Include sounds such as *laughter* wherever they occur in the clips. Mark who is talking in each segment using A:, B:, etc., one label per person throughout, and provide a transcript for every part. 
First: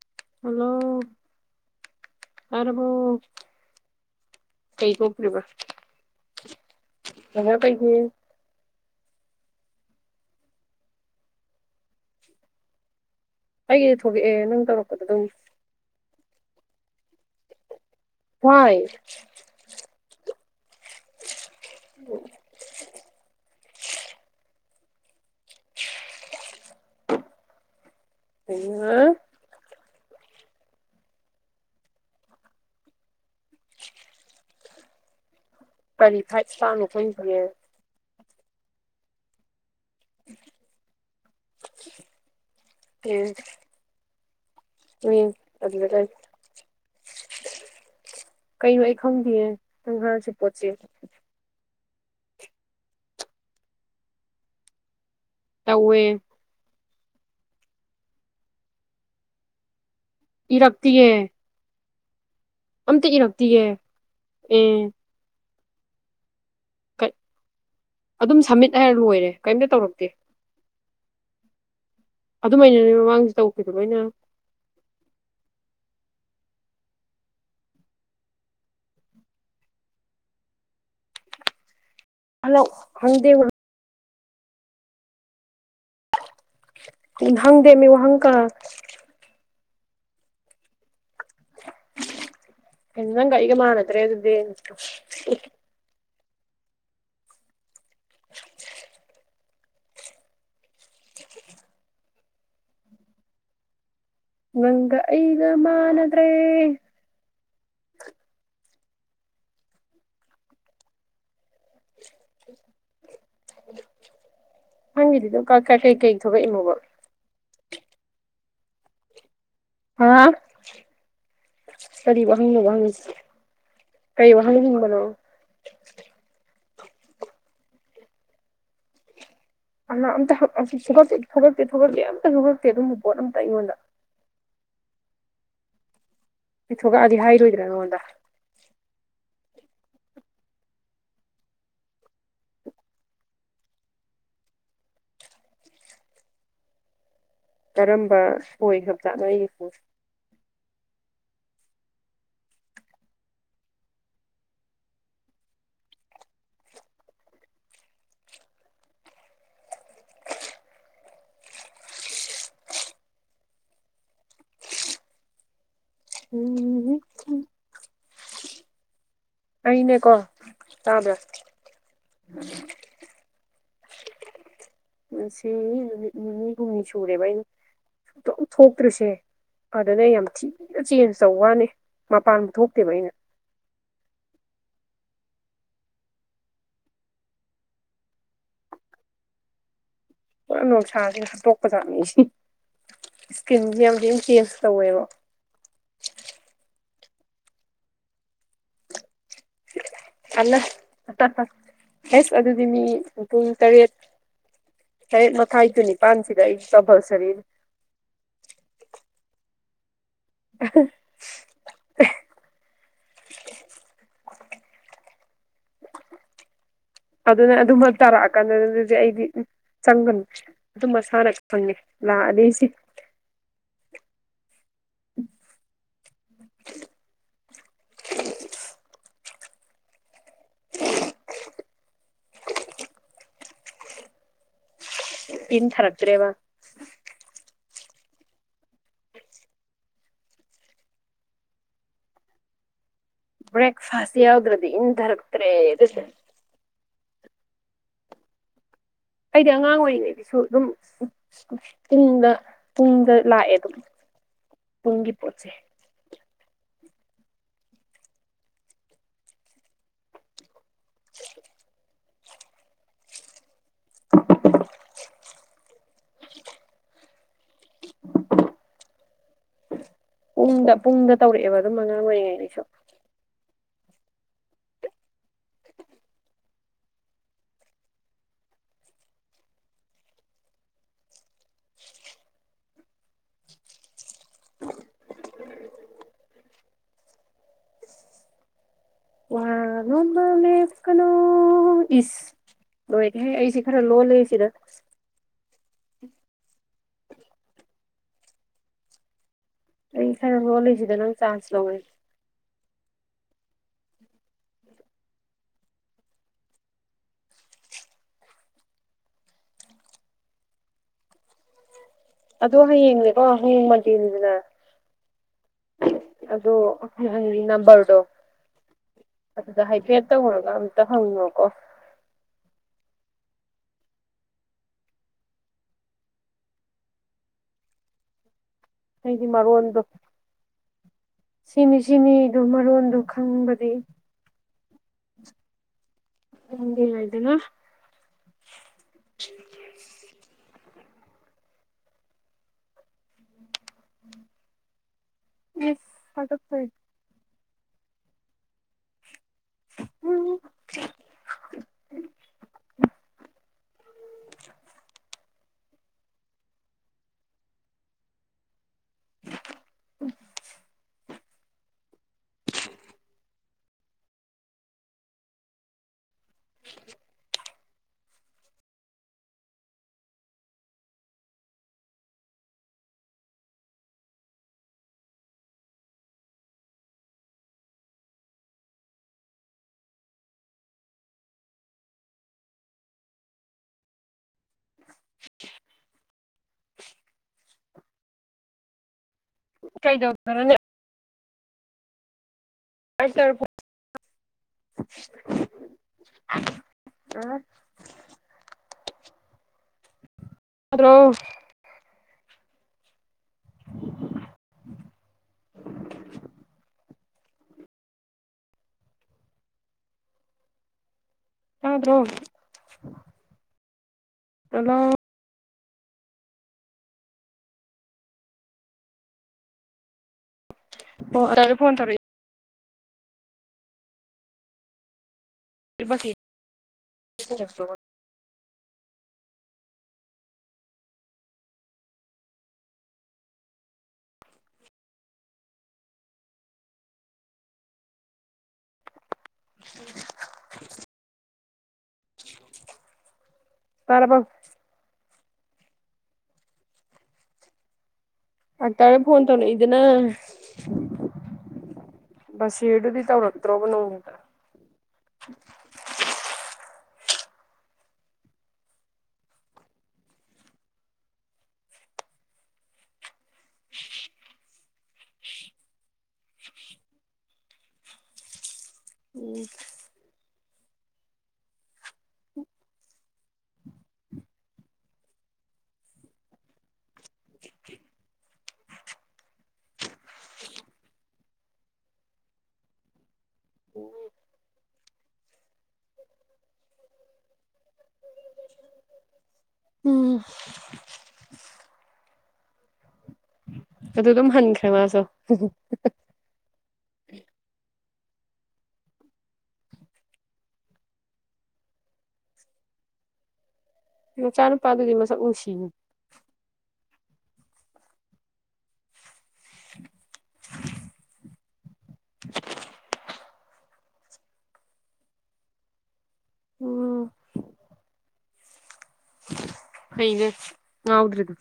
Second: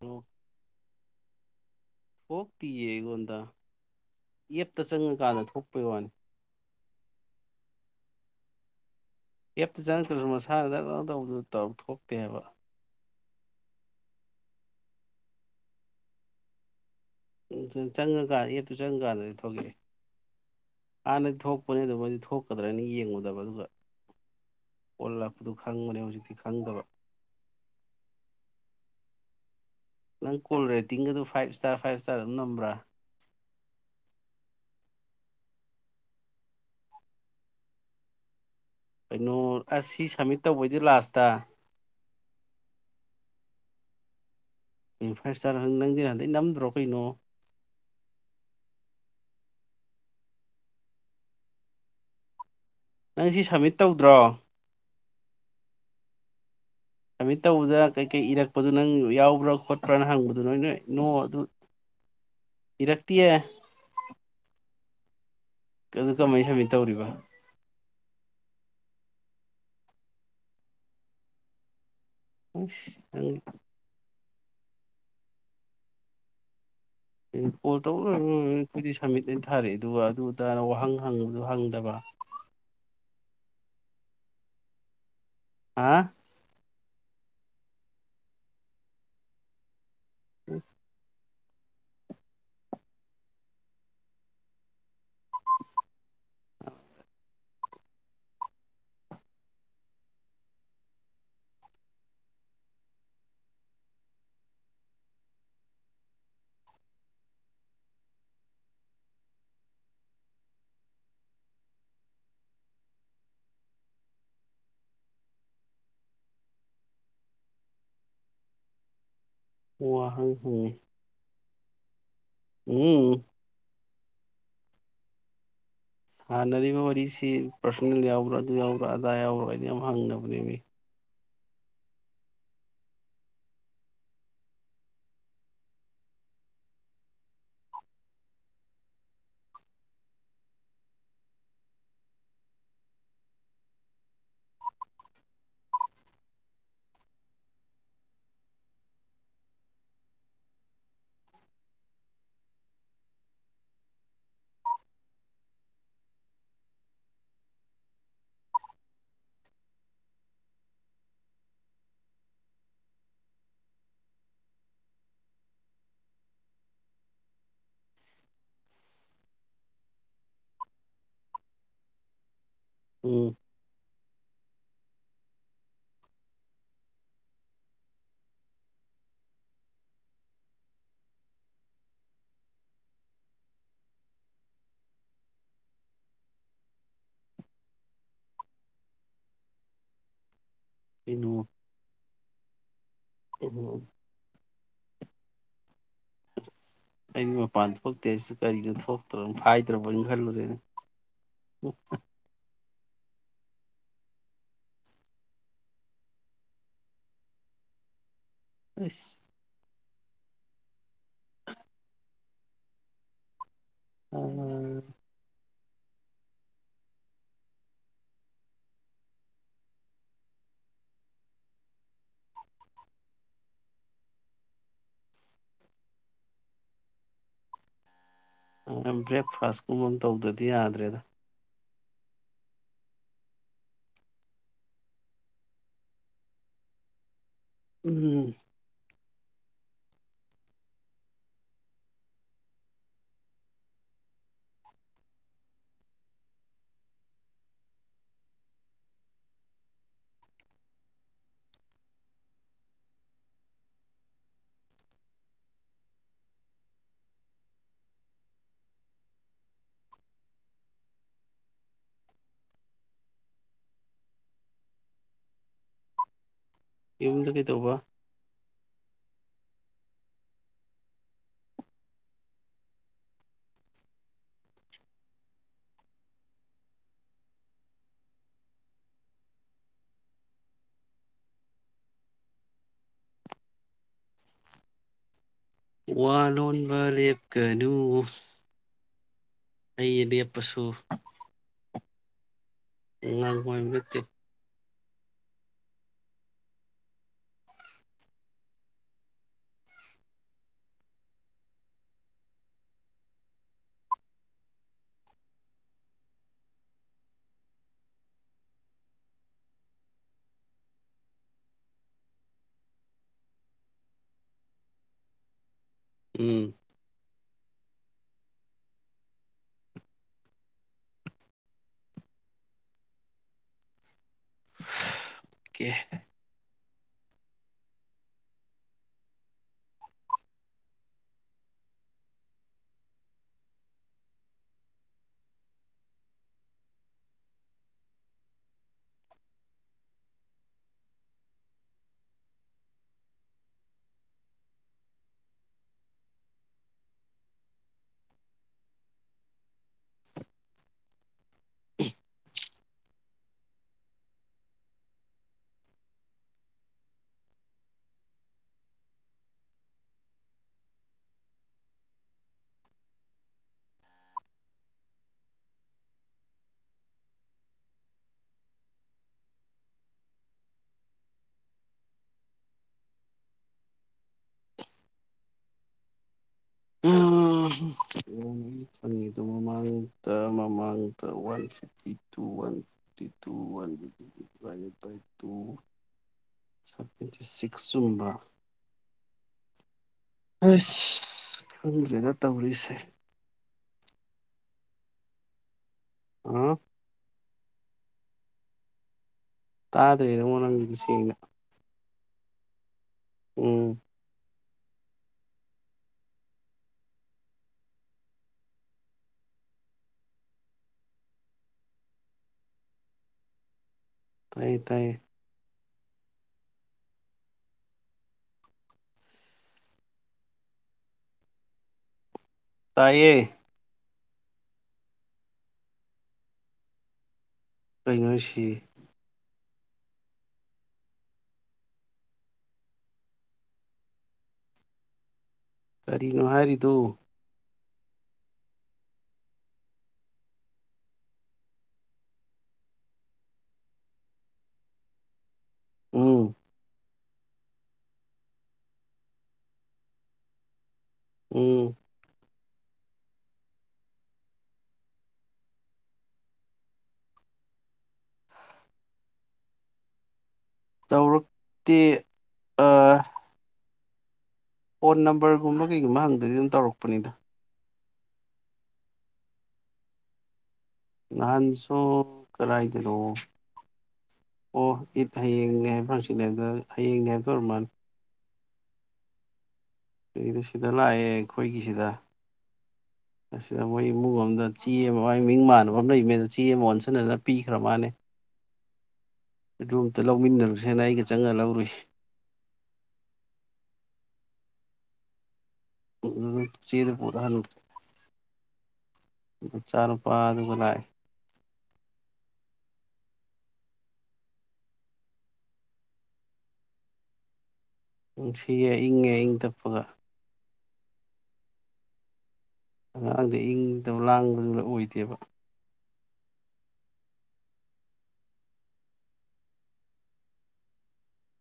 A: ꯑꯣ
B: ꯍꯜꯂꯣ
A: ꯑꯣꯛꯇꯤꯌꯦ
B: ꯇꯥꯔꯕꯣ
A: ꯑꯩꯉꯣꯟꯗ ꯌꯦꯠꯇ
B: ꯀꯩ ꯊꯣꯛꯇ꯭ꯔꯤꯕ
A: ꯆꯪꯉꯀꯥꯟꯗ ꯊꯣꯛꯄꯩ ꯋꯥꯅꯤ
B: *unintelligible*
A: ꯑꯦꯞꯇ ꯆꯪꯉꯛꯇ꯭ꯔꯖꯨ ꯃꯁꯥꯅ *unintelligible* ꯇꯧꯕꯗꯨ ꯇꯧ ꯊꯣꯛꯇꯦ ꯍꯥꯏꯕ
B: ꯑꯩꯒꯤꯗ ꯊꯣꯛꯂꯛꯑꯦ ꯅꯪ ꯇꯧꯔꯛꯄꯗꯗꯨꯝ
A: ꯁꯨꯝ ꯁꯨꯝ ꯆꯪꯉꯀꯥꯟ ꯑꯦꯞꯇꯨ
B: ꯋꯥꯏ
A: ꯆꯪꯉꯀꯥꯟꯗꯗꯤ ꯊꯣꯛ ꯊꯣꯛꯂꯛꯑꯦ ꯍꯥꯟꯅ ꯊꯣꯛꯄꯅꯦ ꯑꯗꯨ ꯃꯣꯏꯗꯤ ꯊꯣꯛꯀꯗ꯭ꯔꯅ ꯌꯦꯡꯉꯨꯗꯕ ꯑꯗꯨꯒ ꯑꯣꯜ ꯂꯥꯛꯄꯗꯨ ꯈꯪꯕꯅꯦ ꯍꯧꯖꯤꯛꯇꯤ ꯈꯪꯗꯕ
B: ꯑ
A: ꯅꯪ ꯀꯣꯜ ꯔꯦꯇꯤꯡ ꯒꯗꯨ ꯐꯥꯏꯞ ꯏꯁꯇꯥꯔ ꯐꯥꯏꯞ ꯏꯁꯇꯥꯔ ꯑꯗꯨꯝ ꯅꯝꯕ꯭ꯔꯥ
B: *inaudible* ꯀꯔꯤ ꯐꯥꯏꯞ ꯏꯁꯇꯥꯔꯅꯣ ꯈꯪꯗꯤꯌꯦ
A: ꯀꯩꯅꯣ ꯑꯁ ꯁꯤ ꯁꯝꯃꯤꯠ ꯇꯧꯕꯩꯗꯣ ꯂꯥꯁꯇ
B: *inaudible* ꯑꯦ
A: ꯐꯥꯏꯞ ꯏꯁꯇꯥꯔ
B: ꯑꯗꯨꯗ
A: ꯅꯪꯗꯤ
B: ꯂꯩ
A: ꯅ ꯍꯟꯗꯩ ꯅꯝꯗ꯭ꯔꯣ ꯀꯩꯅꯣ
B: ꯀꯩꯅꯣ ꯑꯩ ꯈꯪꯗꯤꯌꯦ ꯅꯪ ꯍꯥꯏꯔꯤꯁꯤ ꯄꯣꯠꯁꯦ
A: ꯅꯪ ꯁꯤ ꯁꯞꯃꯤꯠ ꯇꯧꯗ꯭ꯔꯣ
B: ꯇꯧꯋꯦ
A: ꯁꯃꯤꯠ ꯇꯧꯕꯗ ꯀꯩꯀꯩ ꯏꯔꯛꯄꯗꯨ ꯅꯪ ꯌꯥꯎꯕ꯭ꯔꯥ ꯈꯣꯠꯄ꯭ꯔꯥꯅ ꯍꯪꯕꯗꯨ ꯅꯣꯏ ꯅꯣꯏ ꯅꯣ
B: ꯏꯔꯛꯇꯤꯌꯦ
A: ꯑꯗꯨ
B: ꯑꯝꯇ ꯏꯔꯛꯇꯤꯌꯦ ꯑꯦ
A: ꯑꯗꯨ ꯀꯃꯥꯏꯅ ꯁꯃꯤꯠ ꯇꯧꯔꯤꯕ
B: ꯀꯩ ꯑꯗꯨꯝ ꯁꯝꯃꯤꯠ ꯍꯥꯏꯔ ꯂꯣꯏꯔꯦ ꯀꯩꯔꯤꯝꯇ ꯇꯧꯔꯛꯇꯦ ꯑꯗꯨꯃꯥꯏꯅꯅꯦ ꯃꯃꯥꯡꯁꯨ ꯇꯧꯈꯤꯕꯗꯣ ꯂꯣꯏꯅ
A: ꯀꯣꯜ ꯇꯧ ꯂꯣꯏꯔꯗꯤ ꯑꯩꯈꯣꯏꯗꯤ ꯁꯝꯃꯤꯠ ꯑ ꯊꯥꯔꯛꯑꯦ ꯑꯗꯨꯒ ꯑꯗꯨꯇꯥꯔ ꯋꯥꯍꯪ ꯍꯪꯕꯗꯨ ꯍꯪꯗꯕ
B: ꯍꯜꯂꯣ ꯍꯪꯗꯦ
A: ꯍꯥ
B: ꯍꯪꯗꯦꯃꯤ ꯋꯥꯍꯪꯀꯥ
A: *inaudible*
B: ꯅꯪꯒꯥ ꯑꯩꯒꯥ ꯃꯥꯟꯅꯗꯔꯦ
A: *inaudible*
B: *inaudible* ꯅꯪꯒꯑꯩꯒ ꯃꯥꯅꯗ꯭ꯔꯦ ꯅꯪꯒꯤꯗꯨꯗ ꯀ ꯀꯩ ꯀꯩ ꯊꯣꯛꯂꯛꯏꯃꯣꯕ ꯍꯥ
A: ꯋꯥꯍꯪ ꯍꯪꯉꯦ
B: ꯀꯔꯤ ꯋꯥꯍꯪꯅꯣꯕ
A: ꯎꯝ
B: ꯍꯪꯉꯤꯁꯤ ꯀꯔꯤ ꯋꯥꯍꯪ ꯍꯪꯕꯅꯣ
A: ꯍꯥꯟꯅꯔꯤꯕ ꯋꯥꯔꯤꯁꯤ ꯄꯔꯁꯣꯅꯦꯜ ꯌꯥꯎꯕ꯭ꯔꯥ ꯑꯗꯨ ꯌꯥꯎꯕ꯭ꯔꯥ ꯑꯗꯥ ꯌꯥꯎꯕꯔ
B: ꯑꯗꯣ ꯑꯝꯇꯥ ꯍꯪ ꯊꯣꯛꯂꯛꯇꯦ ꯊꯣꯛꯂꯛꯇꯦ ꯑꯝꯇ ꯊꯣꯛꯂꯛꯇꯦ ꯑꯗꯨꯨꯝꯕ ꯄꯣꯠ ꯑꯝꯇ ꯑꯩꯉꯣꯟꯗ ꯊꯣꯛꯂꯛꯑꯗꯤ ꯍꯥꯏꯔꯣꯏꯗ꯭ꯔꯥ ꯅꯉꯣꯟꯗ ꯀꯔꯝꯕ ꯑꯣꯏꯒꯞꯆꯥꯅꯣ ꯑꯩꯒꯤꯗꯤ ꯎꯝ ꯑꯩꯅꯦꯀꯣ ꯇꯥꯕ꯭ꯔꯥ
A: ꯎꯝ
B: ꯉꯁꯤ ꯅꯨꯃꯤꯠ ꯅꯤꯅꯤ ꯍꯨꯝꯅꯤ ꯁꯨꯔꯦꯕ ꯑꯩꯅꯁꯨꯡꯊꯣꯛ ꯊꯣꯛꯇ꯭ꯔꯤꯁꯦ ꯑꯗꯨꯅ ꯑꯩ ꯌꯥꯝ ꯊꯤꯅ ꯆꯦꯟꯖ ꯇꯧ ꯋꯥꯅꯤ ꯃꯄꯥꯟꯊꯣꯛꯇꯦꯕ ꯑꯩꯅ ꯄꯨꯔꯥ
A: ꯀꯩꯅꯣ
B: ꯅꯨꯡꯁꯥꯥꯁꯤꯅ ꯍꯥꯠꯇꯣꯛꯄ ꯆꯥꯠꯅꯤ ꯑꯩꯁꯦ ꯏꯁꯀꯤꯟꯁꯦ ꯌꯥꯝ ꯆꯦꯟꯖ ꯇꯧꯋꯦꯕ
A: ꯑꯩꯩꯗꯤ ꯃꯄꯥꯟ ꯊꯣꯛꯇꯦ ꯑꯩꯁꯨ ꯀꯔꯤꯅꯣ ꯊꯣꯛꯇ꯭ꯔꯣꯅꯣ ꯑꯥꯏꯇ꯭ꯔꯕꯣ ꯀꯩꯝ
B: ꯑꯅ
A: ꯈꯟꯂꯨꯅꯨꯁꯦ
B: ꯑꯦꯁ ꯑꯗꯨꯗꯤ ꯃꯤ ꯄꯨꯡ ꯇꯔꯦꯠ ꯇꯥꯔꯦꯠ ꯃꯥꯈꯥꯏ ꯇꯨ ꯅꯤꯄꯥꯟꯁꯤꯗꯥ ꯑꯩ ꯀꯄꯜꯁꯥꯔꯤꯅꯤ
A: ꯑꯁ
B: *inaudible*
A: ꯑ
B: ꯑꯗꯨꯅ ꯑꯗꯨꯝꯕ ꯇꯥꯔꯑꯀꯥꯟꯗ ꯗꯨꯗꯤ ꯑꯩꯗꯤ ꯆꯪꯒꯅꯨ ꯇꯨꯝ ꯃꯁꯥꯅ ꯈꯪꯉꯦ ꯂꯥꯑꯅꯦꯁꯦ
A: ꯕ꯭ꯔꯦꯛꯐꯥꯁ ꯀꯨꯝꯕ ꯑꯝ ꯇꯧꯗꯔ꯭ ꯗꯤ ꯌꯥꯗ꯭ꯔꯦꯗ
B: ꯏꯟ ꯊꯔꯛꯇꯔꯦ ꯋꯥ
A: ꯎꯝ
B: ꯕ꯭ꯔꯦꯛꯐꯥꯥꯁ ꯌꯥꯎꯗ꯭ꯔꯗꯤ ꯏꯟꯊꯔꯛꯇ꯭ꯔꯦ *unintelligible* ꯑꯩꯗꯤ ꯑꯉꯥꯡ ꯑꯣꯏꯔꯤꯉꯩꯗꯁꯨ ꯗꯨꯝ ꯄꯨꯡꯗ ꯄꯨꯡꯗ ꯂꯥꯑꯦ ꯗꯨꯝ ꯄꯨꯡꯒꯤ ꯄꯣꯠꯁꯦ *unintelligible*
A: ꯌꯨꯝꯗ ꯀꯩꯗꯧꯕ
B: ꯄꯨꯡꯗ ꯄꯨꯡꯗ ꯇꯧꯔꯦꯑꯦꯕ ꯑꯗꯨꯝ ꯑꯉꯥꯡ ꯑꯣꯏꯔꯤꯉꯩꯗꯩꯁꯨ
A: ꯋꯥ ꯂꯣꯟꯕ ꯂꯦꯞꯀꯅꯨ ꯑꯩ ꯂꯦꯞꯄꯁꯨ
B: ꯑꯣ ꯏꯁ ꯂꯣꯏꯔꯦꯍꯦ
A: ꯉꯥꯡꯉꯣꯏ
B: ꯑꯩꯁꯦ ꯈꯔ
A: ꯅꯠꯇꯦ
B: ꯂꯣꯜꯂꯦ ꯁꯤꯔ ꯑꯩ ꯈꯔ ꯂꯣꯜꯂꯦꯖꯤꯗ ꯅꯪ ꯆꯥꯟꯁ ꯂꯧꯔꯦ ꯑꯗꯣ ꯍꯌꯦꯡꯅꯦꯀꯣ ꯍꯌꯦꯡ ꯃꯟꯗꯦꯅꯤꯗꯅ
A: ꯎꯝ
B: ꯑꯗꯣ *unintelligible* ꯅꯝꯕꯔꯗꯣ ꯑꯗꯨꯗ ꯍꯥꯏꯐꯦꯠ ꯇꯧꯔꯒ ꯑꯝꯇ ꯍꯪꯉꯣꯀꯣ
A: ꯀꯦ
B: ꯍꯥꯏꯗꯤ ꯃꯔꯣꯟꯗꯣ ꯁꯤꯅꯤ ꯁꯤꯅꯤꯗꯨ ꯃꯔꯣꯟꯗꯨ ꯈꯪꯕꯗꯤ ꯈꯪꯒꯦ ꯌꯥꯏꯗꯅ ꯏꯁ ꯍꯥꯒꯠꯆꯩ ꯎꯝ
A: *unintelligible* *unintelligible*
B: *unintelligible* *unintelligible*
A: ꯑꯥ ꯍꯥ *unintelligible* *unintelligible* ꯆꯪꯉꯤꯗꯨ ꯃꯃꯥꯡꯗ ꯃꯃꯥꯡꯗ ꯋꯥꯟ ꯐꯤꯐꯇꯤ ꯇꯨ ꯋꯥꯟ ꯇꯤꯇꯨ ꯋꯥꯟ *unintelligible* ꯇꯨ ꯁꯚꯦꯟꯇꯤ ꯁꯤꯛꯁ ꯆꯨ
B: ꯀꯩꯗꯧꯗꯅꯅꯦ
A: ꯑꯩꯁ ꯈꯪꯗ꯭ꯔꯦꯗ ꯇꯧꯔꯤꯁꯦ ꯑ
B: *unintelligible*
A: ꯇꯥꯗ꯭ꯔꯦ ꯅꯉꯣ ꯅꯪꯒꯤꯗꯨ ꯁꯦꯡꯅ ꯎꯝ
B: *unintelligible* ꯇꯥꯗꯔꯣ
A: ꯇꯥꯏꯌꯦ
B: ꯍꯜꯂꯣ
A: ꯇꯥꯏꯌꯦ
B: ꯑꯣ *unintelligible* ꯐꯣꯟ ꯇꯧꯔꯦ
A: ꯇꯥꯏꯌꯦ
B: *unintelligible*
A: ꯀꯩꯅꯣꯍꯩꯁꯤ ꯀꯔꯤꯅꯣ ꯍꯥꯏꯔꯤꯗꯣ
B: *unintelligible* ꯇꯥꯔꯕꯣ
A: ꯎꯝ
B: *unintelligible* ꯐꯣꯟ ꯇꯧꯔꯛꯏꯗꯅꯥ
A: ꯎꯝ
B: *unintelligible* ꯇꯧꯔꯛꯇ꯭ꯔꯣꯕ ꯅꯣꯡꯇꯥ
A: *inaudible* ꯇꯧꯔꯛ ꯇꯦ ꯑꯥ ꯐꯣꯟ ꯅꯝꯕꯔꯒꯨꯝꯕ ꯀꯩꯒꯨꯝꯕ ꯍꯪꯗꯗꯤ ꯑꯗꯨꯝ ꯇꯧꯔꯛꯄꯅꯤꯗ
B: ꯎꯝ
A: ꯅꯍꯥꯟꯁꯨ ꯀꯗꯥꯏꯗꯅꯣ ꯑꯣ ꯑꯤꯠ ꯍꯌꯦꯡꯅꯦ ꯍꯥꯏꯕ꯭ꯔꯥ ꯍꯥꯡꯆꯤꯠꯅꯦ ꯍꯥꯏꯕ꯭ꯔꯥ ꯍꯌꯦꯡꯅꯦ ꯍꯥꯏꯕ ꯑꯣꯏꯃꯥꯟ ꯀꯩꯗꯣ ꯁꯤꯗ ꯂꯥꯛꯑꯦ ꯑꯩꯈꯣꯏꯒꯤꯁꯤꯗ
B: *inaudible*
A: ꯑꯁꯤꯗ ꯃꯣꯏ ꯏꯃꯨꯡ ꯑꯃꯗ ꯆꯦ ꯑꯃ ꯃꯥꯏ ꯃꯤꯡ ꯃꯥꯟꯅꯕ ꯑꯃ ꯂꯩꯕꯅꯦ ꯑꯗ ꯆꯦ ꯑꯃ ꯑꯣꯟꯁꯟꯅꯅ ꯄꯤꯈ꯭꯭ꯔꯥ ꯃꯥꯅꯦ ꯑꯗꯨ ꯑꯝꯇ
B: ꯎꯝ
A: ꯂꯧꯃꯤꯟꯅꯔꯨꯁꯦꯅ ꯑꯩꯒ ꯆꯪꯉꯥ ꯂꯧꯔꯨꯏ
B: ꯑꯗꯨ ꯑꯗꯨꯝ ꯍꯟꯈ꯭ꯔꯦ ꯃꯥꯁꯨ
A: *unintelligible* ꯆꯦꯗꯣ ꯄꯨꯔꯥ ꯍꯟ ꯃꯆꯥꯅꯨꯄꯥꯗꯨꯒ ꯂꯥꯛꯑꯦ
B: ꯃꯆꯥꯅꯨꯄꯥꯗꯨꯗꯤ ꯃꯁꯛ ꯅꯨꯡꯁꯤꯅꯤ
A: ꯅꯨꯡꯁꯤꯌꯦ ꯏꯪꯉꯦ ꯏꯪ ꯇꯞꯄꯒ
B: *unintelligible*
A: ꯑꯉꯥꯡꯗ ꯏꯪꯗꯧ ꯂꯥꯡꯕꯗꯨ ꯑꯣꯏꯗꯦꯕ
B: ꯎꯝ ꯐꯩꯅꯦ ꯉꯥꯎꯗ꯭ꯔꯤꯗꯨ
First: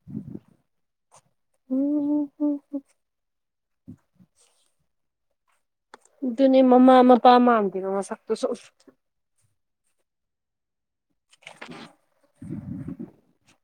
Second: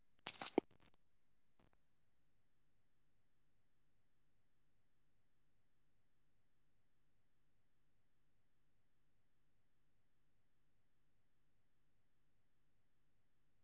B: *unintelligible* ꯑꯗꯨꯅꯦ ꯃꯃꯥ ꯃꯄꯥ ꯃꯥꯟꯗꯦꯕ ꯃꯁꯛꯇꯨꯁꯨ *inaudible*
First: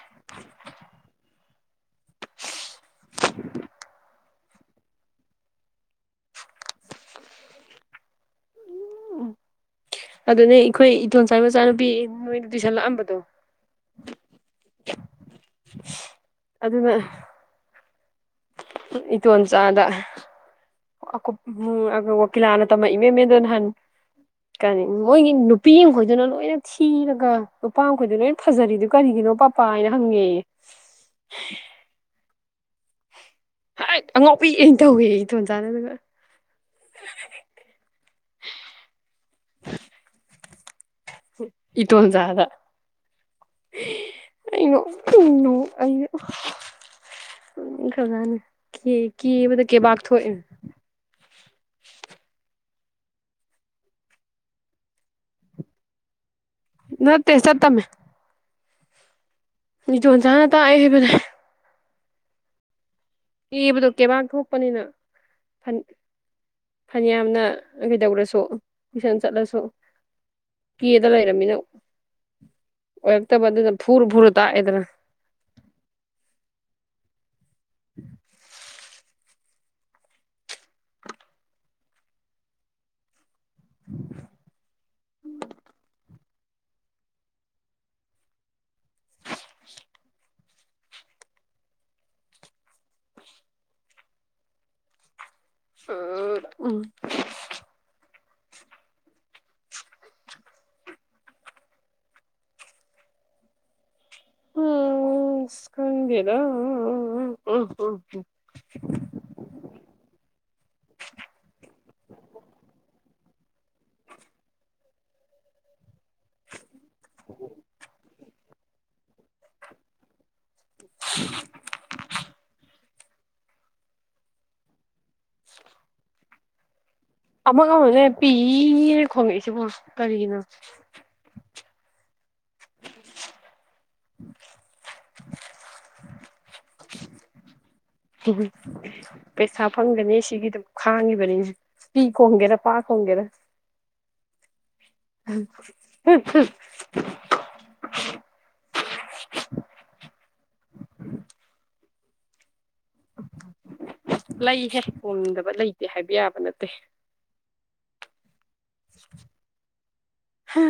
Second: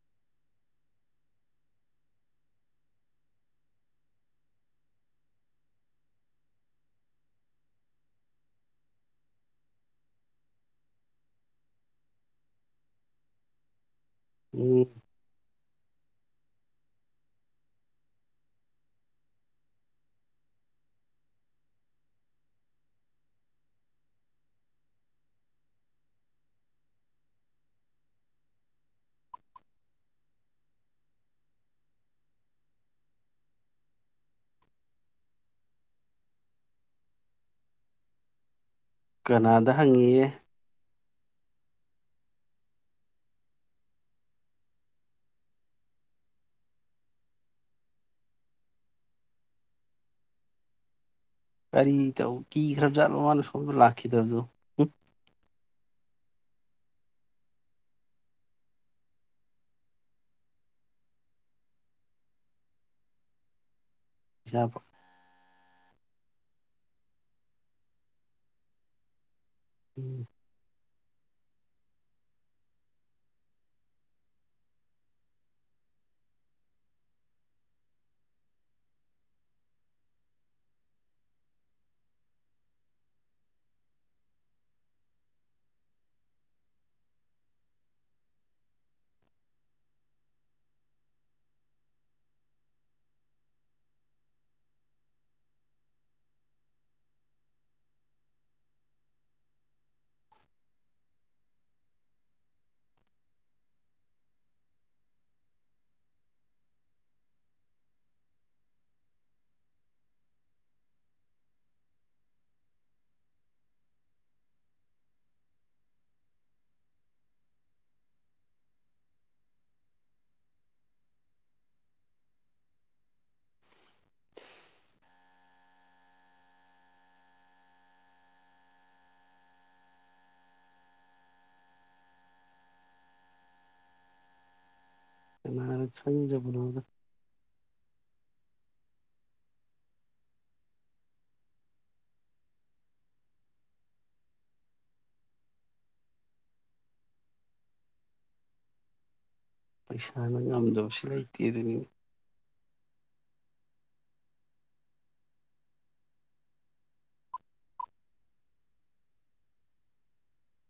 B: *unintelligible* *unintelligible* ꯎꯝ ꯑꯗꯨꯅꯦ ꯑꯩꯈꯣꯏ ꯏꯟꯗꯣꯝ ꯆꯥꯏ ꯃꯆꯥꯅꯨꯄꯤ ꯅꯣꯏꯗ ꯇꯨꯏꯁꯟ ꯂꯥꯛꯑꯝꯕꯗꯣ *unintelligible*
A: ꯎꯝ
B: ꯑꯗꯨꯅ ꯏꯇꯣꯟꯆꯥꯗ *unintelligible* ꯃꯤꯗꯣ ꯅꯍꯟ ꯀꯔꯤ ꯃꯣꯏꯒꯤ ꯅꯨꯄꯤ ꯃꯈꯣꯏꯗꯨꯅ ꯂꯣꯏꯅ ꯊꯤꯔꯒ ꯅꯨꯄꯥ ꯃꯈꯩꯗꯨꯅ ꯂꯣꯏꯅ ꯐꯖꯔꯤꯗꯨ ꯀꯔꯤꯒꯤꯅꯣ *unintelligible* ꯄꯥꯏꯅ ꯍꯪꯉꯦꯌꯦ ꯍꯩꯠ ꯑꯉꯥꯎꯕꯤꯅ ꯇꯧꯋꯦꯌꯦ ꯏꯇꯣꯟ ꯆꯥꯟꯅꯗꯒ
A: ꯀꯅꯥꯗ ꯍꯪꯉꯤꯌꯦ
B: ꯏꯇꯣꯟꯆꯥꯗ ꯑꯩ ꯅꯣꯛꯅꯤꯡ ꯅꯣꯛ ꯑꯩꯩꯅ *unintelligible* ꯀꯦ ꯀꯦꯕꯗ ꯀꯦꯕꯥꯛ ꯊꯣꯛꯏꯝ
A: ꯀꯔꯤ ꯇꯧ ꯀꯤꯈ꯭ꯔꯕ ꯖꯥꯠꯂꯣ ꯃꯥꯅ ꯁꯣꯝꯗ ꯂꯥꯛꯈꯤꯗꯕꯗꯨ
B: ꯅꯠꯇꯦ ꯆꯠꯇꯝꯅꯦ ꯃꯤꯇꯣꯟꯆꯥꯅ ꯇꯥꯛꯑꯦ ꯍꯥꯏꯕꯅꯦ ꯀꯦꯕꯗꯣ ꯀꯩꯕꯥꯥꯛ
A: ꯏꯁꯥꯕꯨ
B: ꯊꯣꯛꯄꯅꯤꯅ ꯐꯟ ꯐꯅꯌꯥꯝꯅ ꯀꯩꯗꯧꯔꯁꯨ ꯇꯨꯏꯁꯟ ꯆꯠꯂꯁꯨ
A: ꯎꯝ
B: ꯀꯦꯗ ꯂꯩꯔꯕꯃꯤꯅ ꯑꯣꯏꯔꯛꯇꯕ ꯑꯗꯨꯅ ꯐꯨꯔ ꯐꯨꯔ ꯇꯥꯛꯑꯦꯗꯅ *unintelligible* ꯎꯝ ꯑ ꯎꯝ *unintelligible* ꯏꯁ ꯈꯪꯗꯦꯗ *unintelligible* *inaudible* *unintelligible* ꯑꯃꯒꯅꯦ ꯄꯤꯅ ꯈꯣꯡꯉꯛꯏꯁꯤꯕꯣ ꯀꯔꯤꯒꯤꯅꯣ
A: ꯀꯅꯥꯅ ꯈꯪꯖꯕꯅꯣꯗ
B: ꯇꯕꯨ ꯄꯩꯁꯥ ꯐꯪꯒꯅꯤ ꯁꯤꯒꯤ ꯗꯨꯝ ꯈꯥꯡꯉꯤꯕꯅꯤ ꯄꯤ ꯈꯣꯡꯒꯦꯔ ꯄꯥ ꯈꯣꯡꯒꯦꯔꯥ *unintelligible*
A: ꯄꯩꯁꯥꯅ ꯉꯝꯗꯕꯁꯨ ꯂꯩꯇꯦ ꯑꯗꯨꯅꯤꯅꯦ
B: ꯂꯩꯍꯦ ꯍꯣꯡꯗꯕ ꯂꯩꯇꯦ ꯍꯥꯏꯕ ꯌꯥꯕ ꯅꯠꯇꯦ ꯍꯥ